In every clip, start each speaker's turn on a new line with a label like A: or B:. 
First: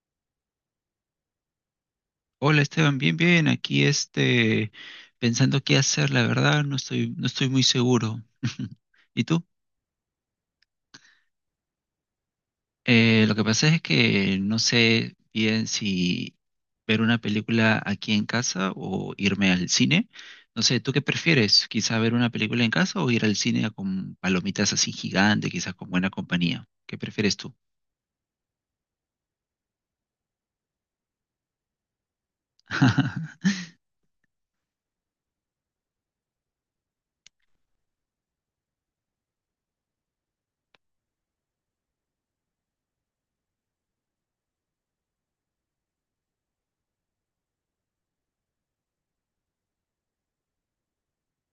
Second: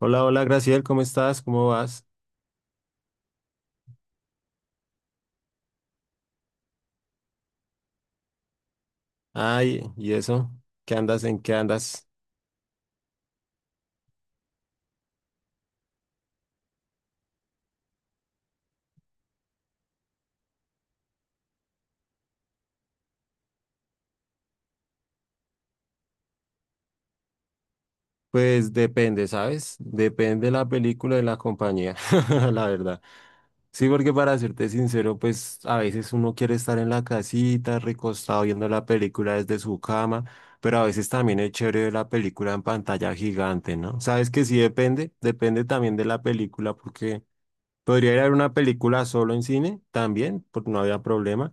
A: Hola, hola, Graciel, ¿cómo estás? ¿Cómo vas?
B: Hola Esteban, bien, bien, aquí pensando qué hacer, la verdad, no estoy muy seguro. ¿Y tú?
A: Ay, ¿y eso? ¿Qué andas? ¿En qué andas?
B: Lo que pasa es que no sé bien si ver una película aquí en casa o irme al cine. No sé, ¿tú qué prefieres? ¿Quizá ver una película en casa o ir al cine con palomitas así gigantes, quizás con buena compañía? ¿Qué prefieres tú?
A: Pues depende, ¿sabes? Depende la película de la compañía, la verdad. Sí, porque para serte sincero, pues a veces uno quiere estar en la casita, recostado viendo la película desde su cama, pero a veces también es chévere ver la película en pantalla gigante, ¿no? ¿Sabes que sí depende? Depende también de la película, porque podría ir a ver una película solo en cine también, porque no había problema.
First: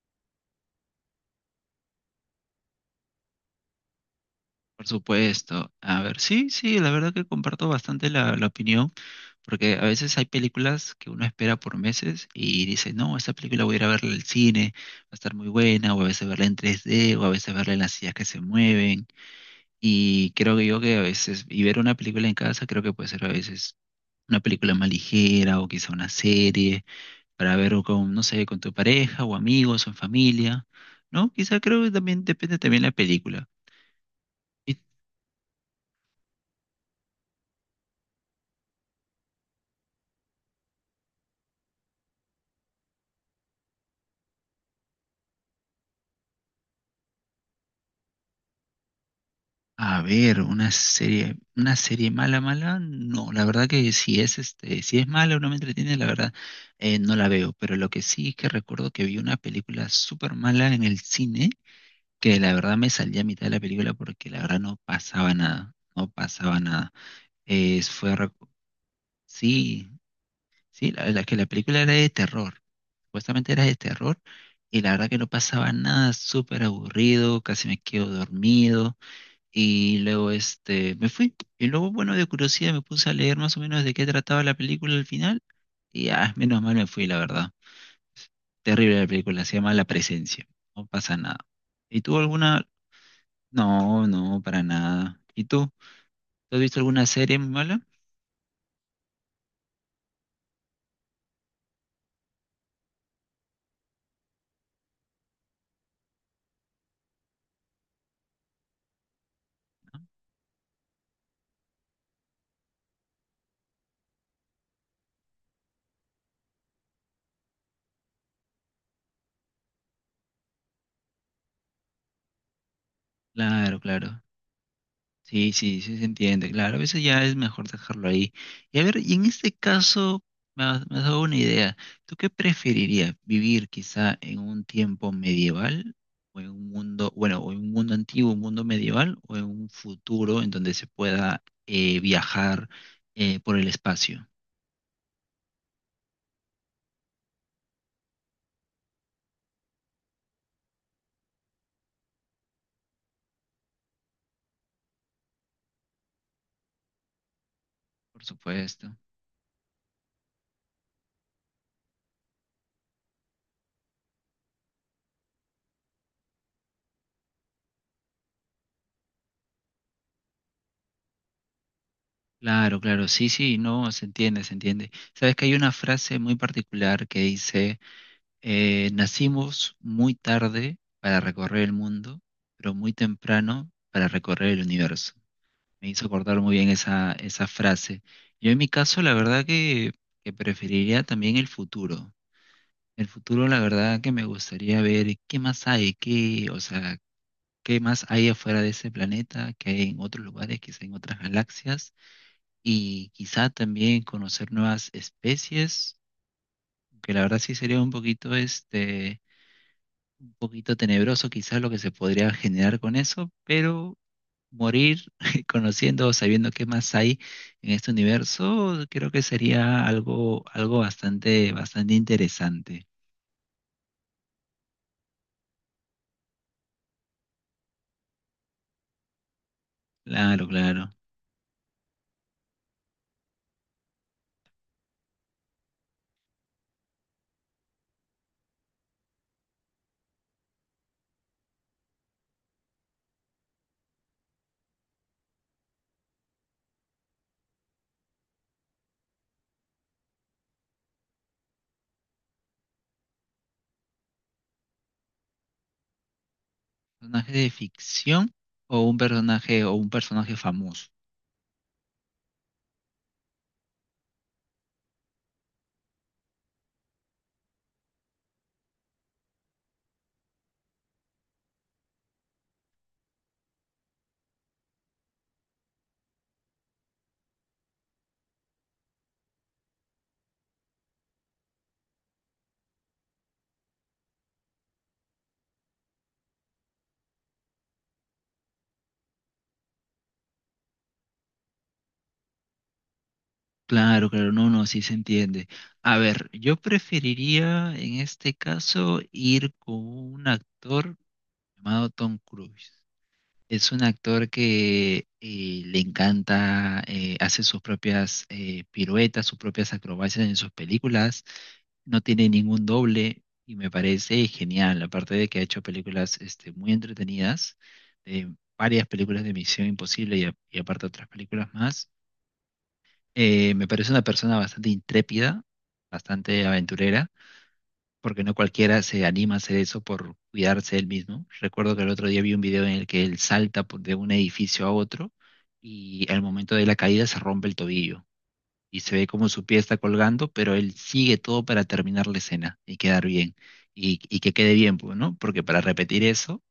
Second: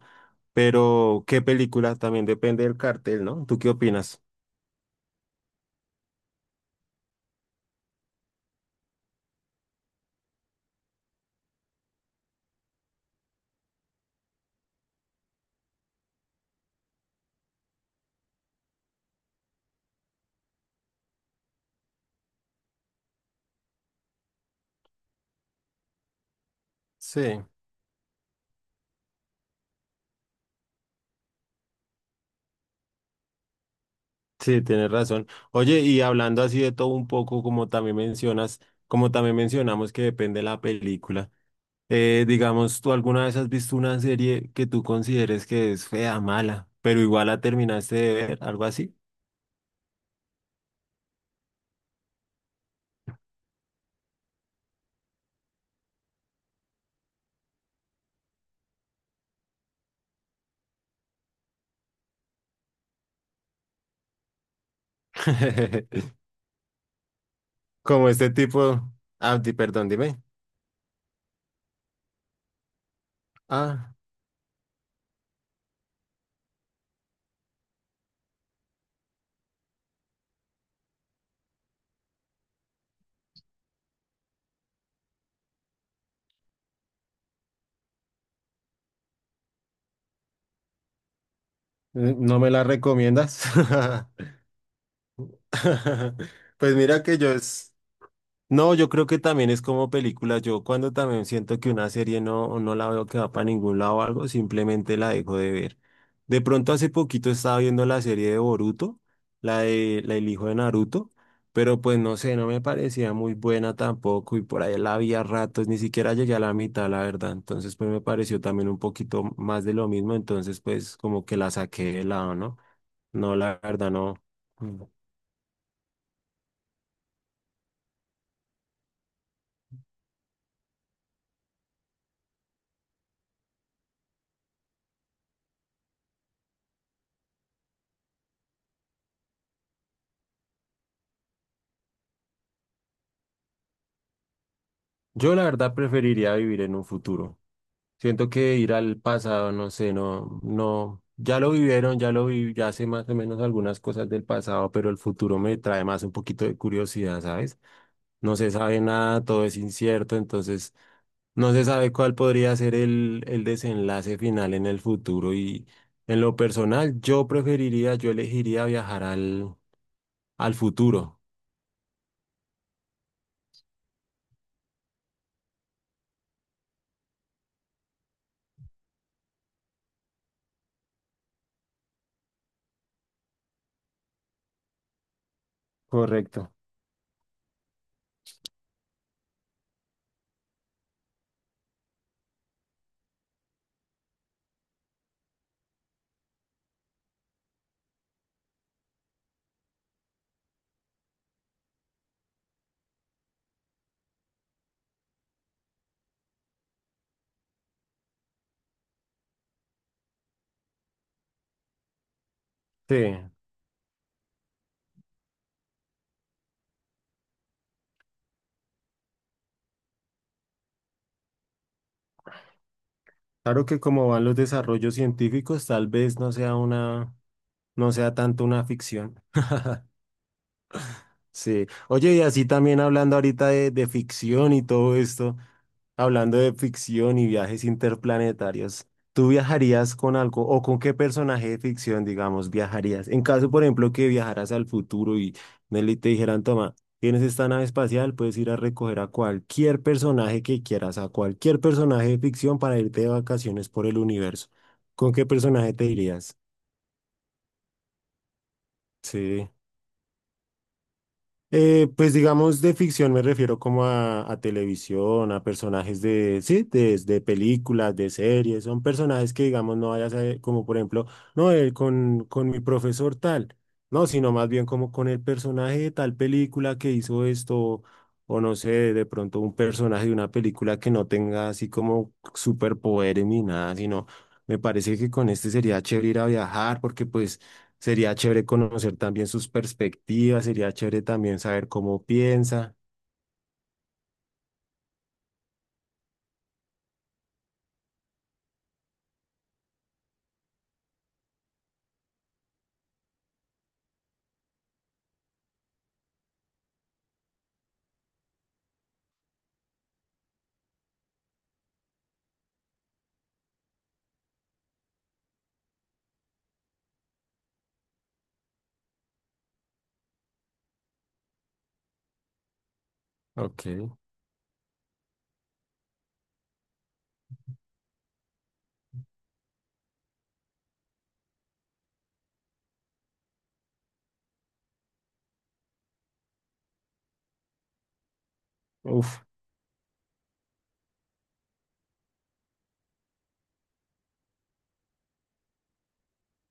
A: Pero, ¿qué película? También depende del cartel, ¿no? ¿Tú qué opinas?
B: Por supuesto. A ver, sí, sí, la verdad que comparto bastante la opinión. Porque a veces hay películas que uno espera por meses y dice, no, esta película voy a ir a verla al cine, va a estar muy buena, o a veces verla en 3D, o a veces verla en las sillas que se mueven. Y creo que yo que a veces, y ver una película en casa creo que puede ser a veces una película más ligera o quizá una serie
A: Sí.
B: para ver o con, no sé, con tu pareja o amigos o en familia, ¿no? Quizá creo que también depende también la película.
A: Sí, tienes razón. Oye, y hablando así de todo un poco, como también mencionas, como también mencionamos que depende la película, digamos, ¿tú alguna vez has visto una serie que tú consideres que es fea, mala, pero igual la terminaste de ver, algo así?
B: A ver, una serie mala, mala, no, la verdad que si es si es mala o no me entretiene, la verdad, no la veo. Pero lo que sí es que recuerdo que vi una película súper mala en el cine, que la verdad me salí a mitad de la película porque la verdad no pasaba nada, no pasaba nada. Eh,
A: Como
B: fue,
A: este
B: recu-
A: tipo, ah,
B: sí,
A: perdón, dime.
B: sí, la que la película era de terror, supuestamente era de
A: Ah,
B: terror, y la verdad que no pasaba nada, súper aburrido, casi me quedo dormido. Y luego me fui. Y luego, bueno, de curiosidad me puse a leer más o menos de qué trataba la película al final. Y ah, menos mal me fui, la verdad. Terrible la película, se llama La Presencia. No pasa nada. ¿Y tú
A: ¿no me la
B: alguna?
A: recomiendas?
B: No, no, para nada. ¿Y tú? ¿Tú has
A: Pues
B: visto
A: mira
B: alguna
A: que yo
B: serie muy
A: es...
B: mala?
A: No, yo creo que también es como película. Yo cuando también siento que una serie no la veo que va para ningún lado o algo, simplemente la dejo de ver. De pronto hace poquito estaba viendo la serie de Boruto, la de la del hijo de Naruto, pero pues no sé, no me parecía muy buena tampoco y por ahí la vi a ratos, ni siquiera llegué a la mitad, la verdad. Entonces pues me pareció también un poquito más de lo mismo, entonces pues como que la saqué de lado, ¿no? No, la
B: Claro,
A: verdad no.
B: claro.
A: Mm.
B: Sí, sí, sí se entiende. Claro, a veces ya es mejor dejarlo ahí. Y a ver, y en este caso me has dado una idea. ¿Tú qué preferirías? ¿Vivir quizá en un tiempo medieval o en un mundo, bueno, o en un mundo antiguo, un mundo medieval o en un futuro en donde se pueda viajar por el espacio?
A: Yo la verdad preferiría vivir en un futuro. Siento que ir al pasado, no sé, no, no, ya lo vivieron, ya lo vi, ya sé más o menos algunas cosas del pasado, pero el futuro me trae más un poquito de curiosidad, ¿sabes?
B: Por
A: No se sabe
B: supuesto.
A: nada, todo es incierto, entonces no se sabe cuál podría ser el desenlace final en el futuro y en lo personal yo preferiría, yo elegiría viajar al futuro.
B: Claro, claro, sí, sí, no, se entiende, se entiende. Sabes que hay una frase muy particular que dice nacimos muy tarde para recorrer el mundo, pero muy temprano para recorrer el universo. Me hizo acordar
A: Correcto.
B: muy bien esa frase. Yo en mi caso, la verdad que preferiría también el futuro. El futuro, la verdad que me gustaría ver qué más hay, qué, o sea, qué más hay afuera de ese planeta, qué hay en otros lugares, quizá en otras galaxias, y quizá también conocer nuevas especies, que la verdad sí sería un poquito un poquito tenebroso quizás lo que se podría generar con
A: Sí,
B: eso, pero morir conociendo o sabiendo qué más hay en este universo, creo que sería algo, algo bastante, bastante interesante.
A: claro que como van los desarrollos científicos, tal vez no sea una, no sea tanto una ficción.
B: Claro, claro.
A: Sí. Oye, y así también hablando ahorita de ficción y todo esto, hablando de ficción y viajes interplanetarios, ¿tú viajarías con algo o con qué personaje de ficción, digamos, viajarías? En caso, por ejemplo, que viajaras al futuro y Nelly te dijeran, toma, tienes esta nave espacial, puedes ir a recoger a cualquier personaje que quieras, a cualquier personaje de ficción para irte de vacaciones por el universo. ¿Con qué personaje te irías?
B: ¿Personaje de ficción o un
A: Sí.
B: personaje famoso?
A: Pues digamos de ficción me refiero como a televisión, a personajes de, sí, de películas, de series, son personajes que digamos no vayas a, como por ejemplo, no, con mi profesor tal, no, sino más bien como con el personaje de tal película que hizo esto, o no sé, de pronto un personaje de una película que no tenga así como superpoderes ni nada, sino me parece que con este sería chévere ir a viajar porque pues... Sería chévere conocer también sus perspectivas, sería chévere también saber cómo piensa.
B: Claro, claro, no, no, sí se entiende. A ver, yo preferiría en este caso ir con un actor llamado Tom Cruise. Es un actor que le encanta, hace sus propias piruetas, sus propias acrobacias en sus películas, no tiene ningún doble y me parece genial, aparte de que ha hecho películas muy entretenidas, eh, varias películas de Misión Imposible y aparte otras películas más.
A: Ok,
B: Me parece una persona bastante intrépida, bastante aventurera porque no cualquiera se anima a hacer eso por cuidarse él mismo. Recuerdo que el otro día vi un video en el que él de un edificio a otro y al momento de la caída se rompe el tobillo y se ve
A: uf,
B: como su pie está colgando, pero él sigue todo para terminar la escena y quedar bien y que quede bien, pues, ¿no? Porque para repetir eso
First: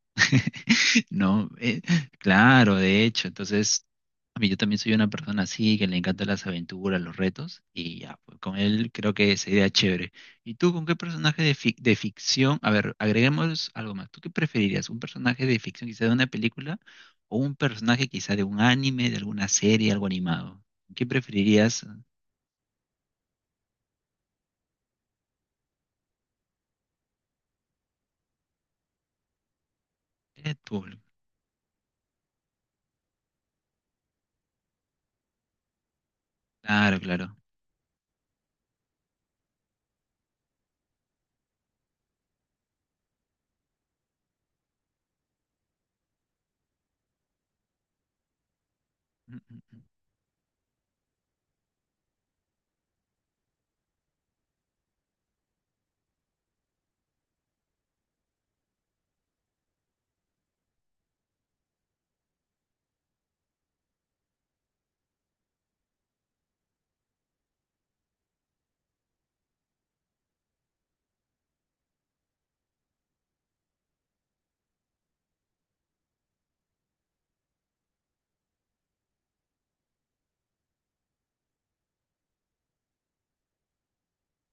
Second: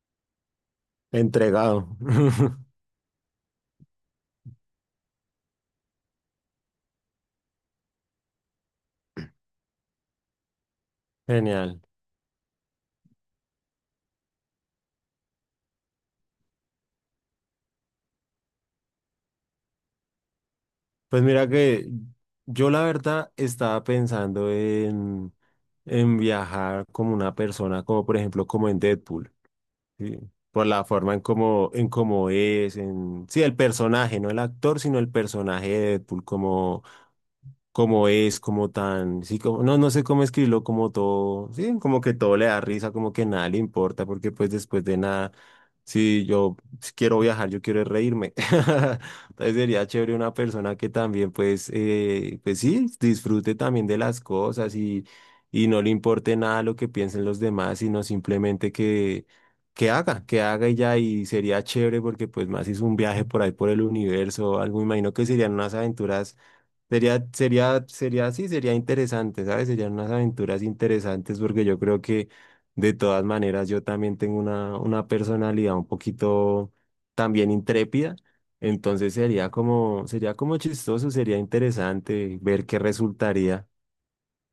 B: no,
A: entregado.
B: claro, de hecho, entonces, a mí yo también soy una persona así, que le encantan las aventuras, los retos, y ya, pues, con él creo que sería chévere. ¿Y tú con qué
A: Genial.
B: de ficción? A ver, agreguemos algo más. ¿Tú qué preferirías? ¿Un personaje de ficción quizá de una película o un personaje quizá de un anime, de alguna serie, algo animado? ¿Qué
A: Pues mira
B: preferirías?
A: que yo la verdad estaba pensando en viajar como una persona, como por ejemplo como en Deadpool, ¿sí? Por la
B: Deadpool
A: forma en cómo es, en, sí, el personaje, no el actor, sino el personaje de Deadpool, como...
B: claro, claro.
A: como es, como tan, sí, como, no sé cómo escribirlo, como todo, sí, como que todo le da risa, como que nada le importa, porque pues después de nada, si yo si quiero viajar, yo quiero es reírme.
B: Mm,
A: Entonces
B: mm.
A: sería chévere una persona que también pues, pues sí, disfrute también de las cosas y no le importe nada lo que piensen los demás, sino simplemente que haga y ya, y sería chévere porque pues más hizo un viaje por ahí por el universo, algo, me imagino que serían unas aventuras. Sería, así sería interesante, ¿sabes? Serían unas aventuras interesantes porque yo creo que de todas maneras yo también tengo una personalidad un poquito también intrépida, entonces sería como chistoso, sería interesante ver qué resultaría.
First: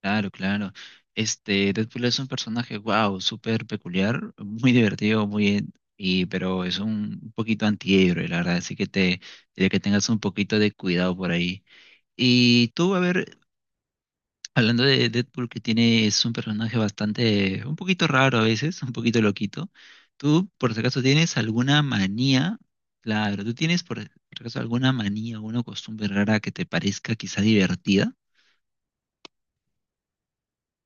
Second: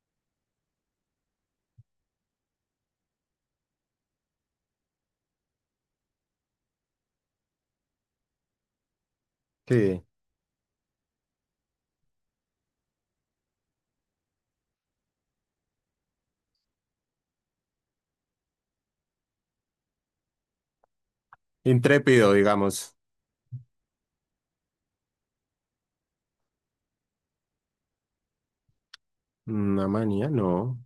B: Claro, claro. Deadpool es un personaje, wow, súper peculiar, muy divertido, muy, pero es un poquito antihéroe, la verdad, así que te diría que
A: Sí,
B: tengas un poquito de cuidado por ahí. Y tú, a ver, hablando de Deadpool, que tiene, es un personaje bastante, un poquito raro a veces, un poquito loquito. ¿Tú, por si acaso, tienes alguna
A: intrépido,
B: manía?
A: digamos.
B: Claro, ¿tú tienes, por si acaso, alguna manía o una costumbre rara que te parezca quizá divertida?
A: Una manía, no.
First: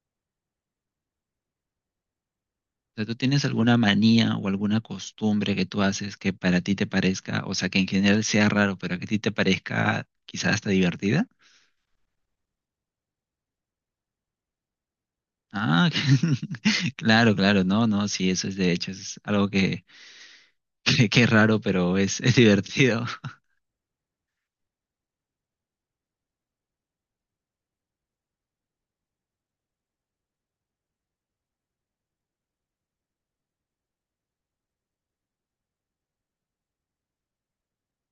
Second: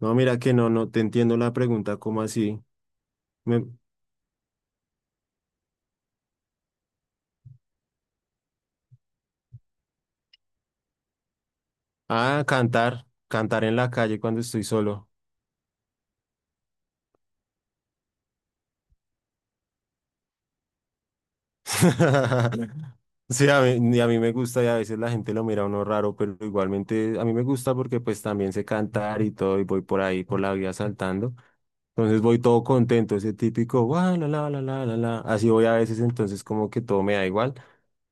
A: No, mira que no te entiendo la pregunta, ¿cómo así?
B: Sea, ¿tú tienes
A: Me-
B: alguna manía o alguna costumbre que tú haces que para ti te parezca, o sea, que en general sea raro, pero que a ti te parezca quizás hasta divertida?
A: Ah, cantar, cantar en la calle cuando estoy solo.
B: Ah, claro, claro, no, no, sí, eso es de hecho, es algo que es raro, pero es divertido.
A: Sí, a mí, a mí me gusta y a veces la gente lo mira a uno raro, pero igualmente a mí me gusta porque pues también sé cantar y todo y voy por ahí por la vida saltando. Entonces voy todo contento, ese típico, "Guau, la, la, la, la, la, la". Así voy a veces, entonces como que todo me da igual.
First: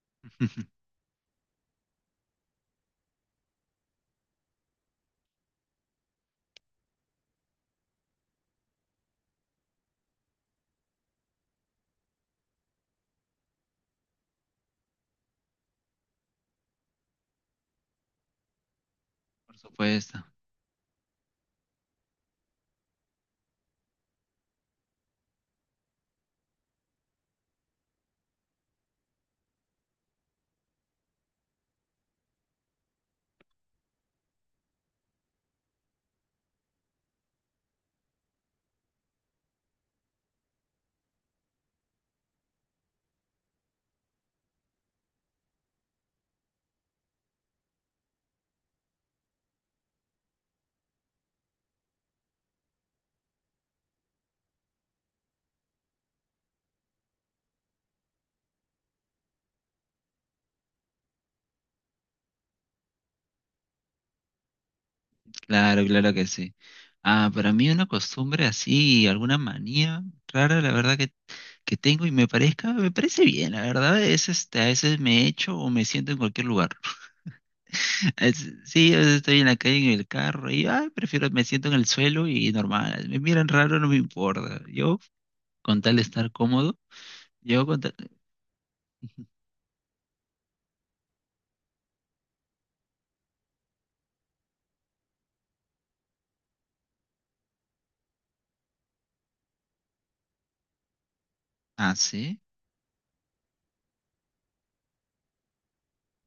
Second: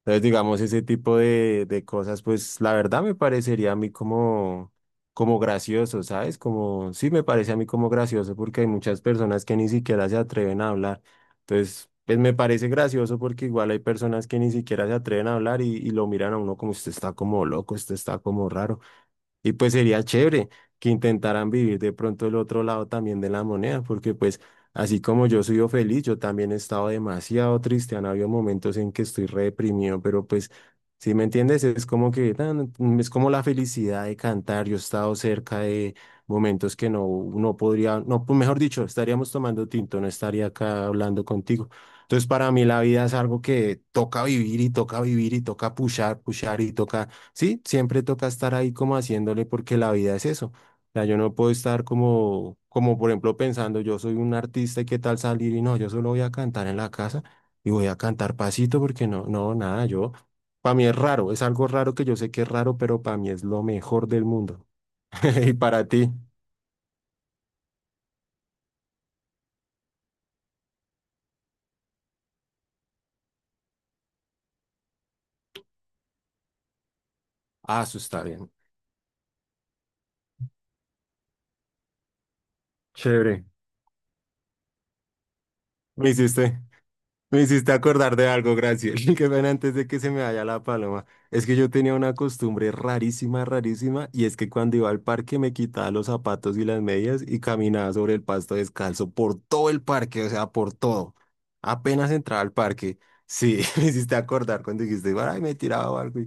A: Entonces, digamos, ese tipo de cosas, pues la verdad me parecería a mí como, como gracioso, ¿sabes? Como, sí me parece a mí como gracioso porque hay muchas personas que ni siquiera se atreven a hablar. Entonces, pues me parece gracioso porque igual hay personas que ni siquiera se atreven a hablar y lo miran a uno como usted está como loco, usted está como raro. Y
B: Por
A: pues sería
B: supuesto,
A: chévere que intentaran vivir de pronto el otro lado también de la moneda, porque pues así como yo soy feliz, yo también he estado demasiado triste, han habido momentos en que estoy re deprimido, pero pues, si me entiendes, es como que es como la felicidad de cantar, yo he estado cerca de momentos que no podría, no, pues, mejor dicho, estaríamos tomando tinto, no estaría acá hablando contigo. Entonces para mí la vida es algo que toca vivir y toca vivir y toca pushar, pushar y toca. Sí, siempre toca estar ahí como haciéndole porque la vida es eso. O sea, yo no puedo estar como, como por ejemplo pensando, yo soy un artista y qué tal salir y no, yo solo voy a cantar en la casa y voy a cantar pasito porque nada, yo, para mí es raro, es algo raro que yo sé que es raro, pero para mí es lo mejor del mundo. Y
B: claro,
A: para ti,
B: claro que sí. Ah, para mí una costumbre así, alguna manía rara, la verdad que tengo y me parezca, me parece bien, la verdad, es a veces me echo o me siento en cualquier lugar.
A: ah, eso está bien.
B: Sí, a veces estoy en la calle en el carro y ay, prefiero, me siento en el suelo y normal. Me
A: Chévere.
B: miran raro, no me importa. Yo, con tal de
A: Me
B: estar
A: hiciste.
B: cómodo,
A: Me
B: yo
A: hiciste
B: con tal...
A: acordar de algo, gracias. Qué pena antes de que se me vaya la paloma. Es que yo tenía una costumbre rarísima, rarísima, y es que cuando iba al parque me quitaba los zapatos y las medias y caminaba sobre el pasto descalzo por todo el parque, o sea, por todo.
B: Ah,
A: Apenas
B: sí.
A: entraba al parque, sí, me hiciste acordar cuando dijiste, ay, me tiraba algo. Y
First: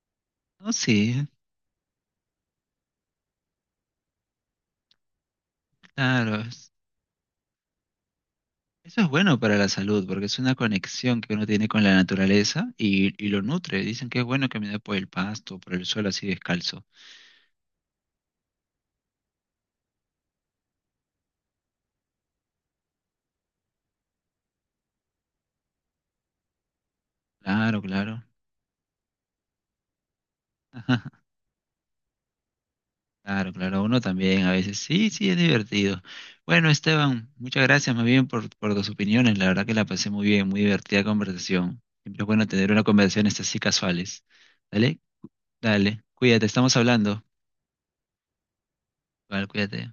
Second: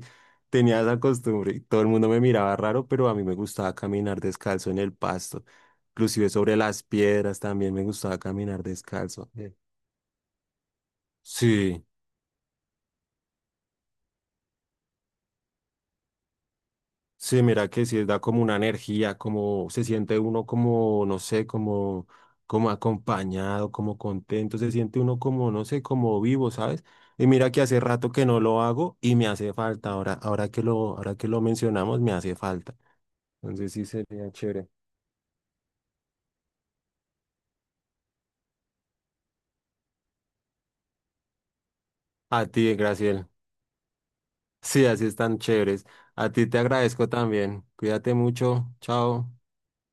B: No,
A: tenía esa
B: sí,
A: costumbre y todo el mundo me miraba raro, pero a mí me gustaba caminar descalzo en el pasto. Inclusive
B: claro.
A: sobre las piedras también me gustaba caminar
B: Eso es
A: descalzo.
B: bueno
A: Sí.
B: para la salud porque es una conexión que uno tiene con
A: Sí.
B: la naturaleza y lo nutre. Dicen que es bueno caminar por el pasto, por el suelo así descalzo.
A: Sí, mira que sí da como una energía, como se siente uno como, no sé, como, como acompañado, como contento, se siente uno como, no sé, como vivo, ¿sabes? Y mira que
B: Claro,
A: hace rato
B: claro.
A: que no lo hago y me hace falta, ahora, ahora que lo mencionamos, me hace falta.
B: Claro,
A: Entonces
B: claro,
A: sí
B: uno
A: sería
B: también a
A: chévere.
B: veces. Sí, sí, es divertido. Bueno, Esteban, muchas gracias más bien por tus opiniones. La verdad que la pasé muy bien, muy divertida conversación. Siempre es
A: A
B: bueno tener
A: ti,
B: una conversación
A: Graciel.
B: estas así casuales.
A: Sí,
B: Dale,
A: así están chéveres.
B: dale,
A: A ti
B: cuídate,
A: te
B: estamos
A: agradezco
B: hablando.
A: también. Cuídate mucho. Chao.
B: Vale, cuídate.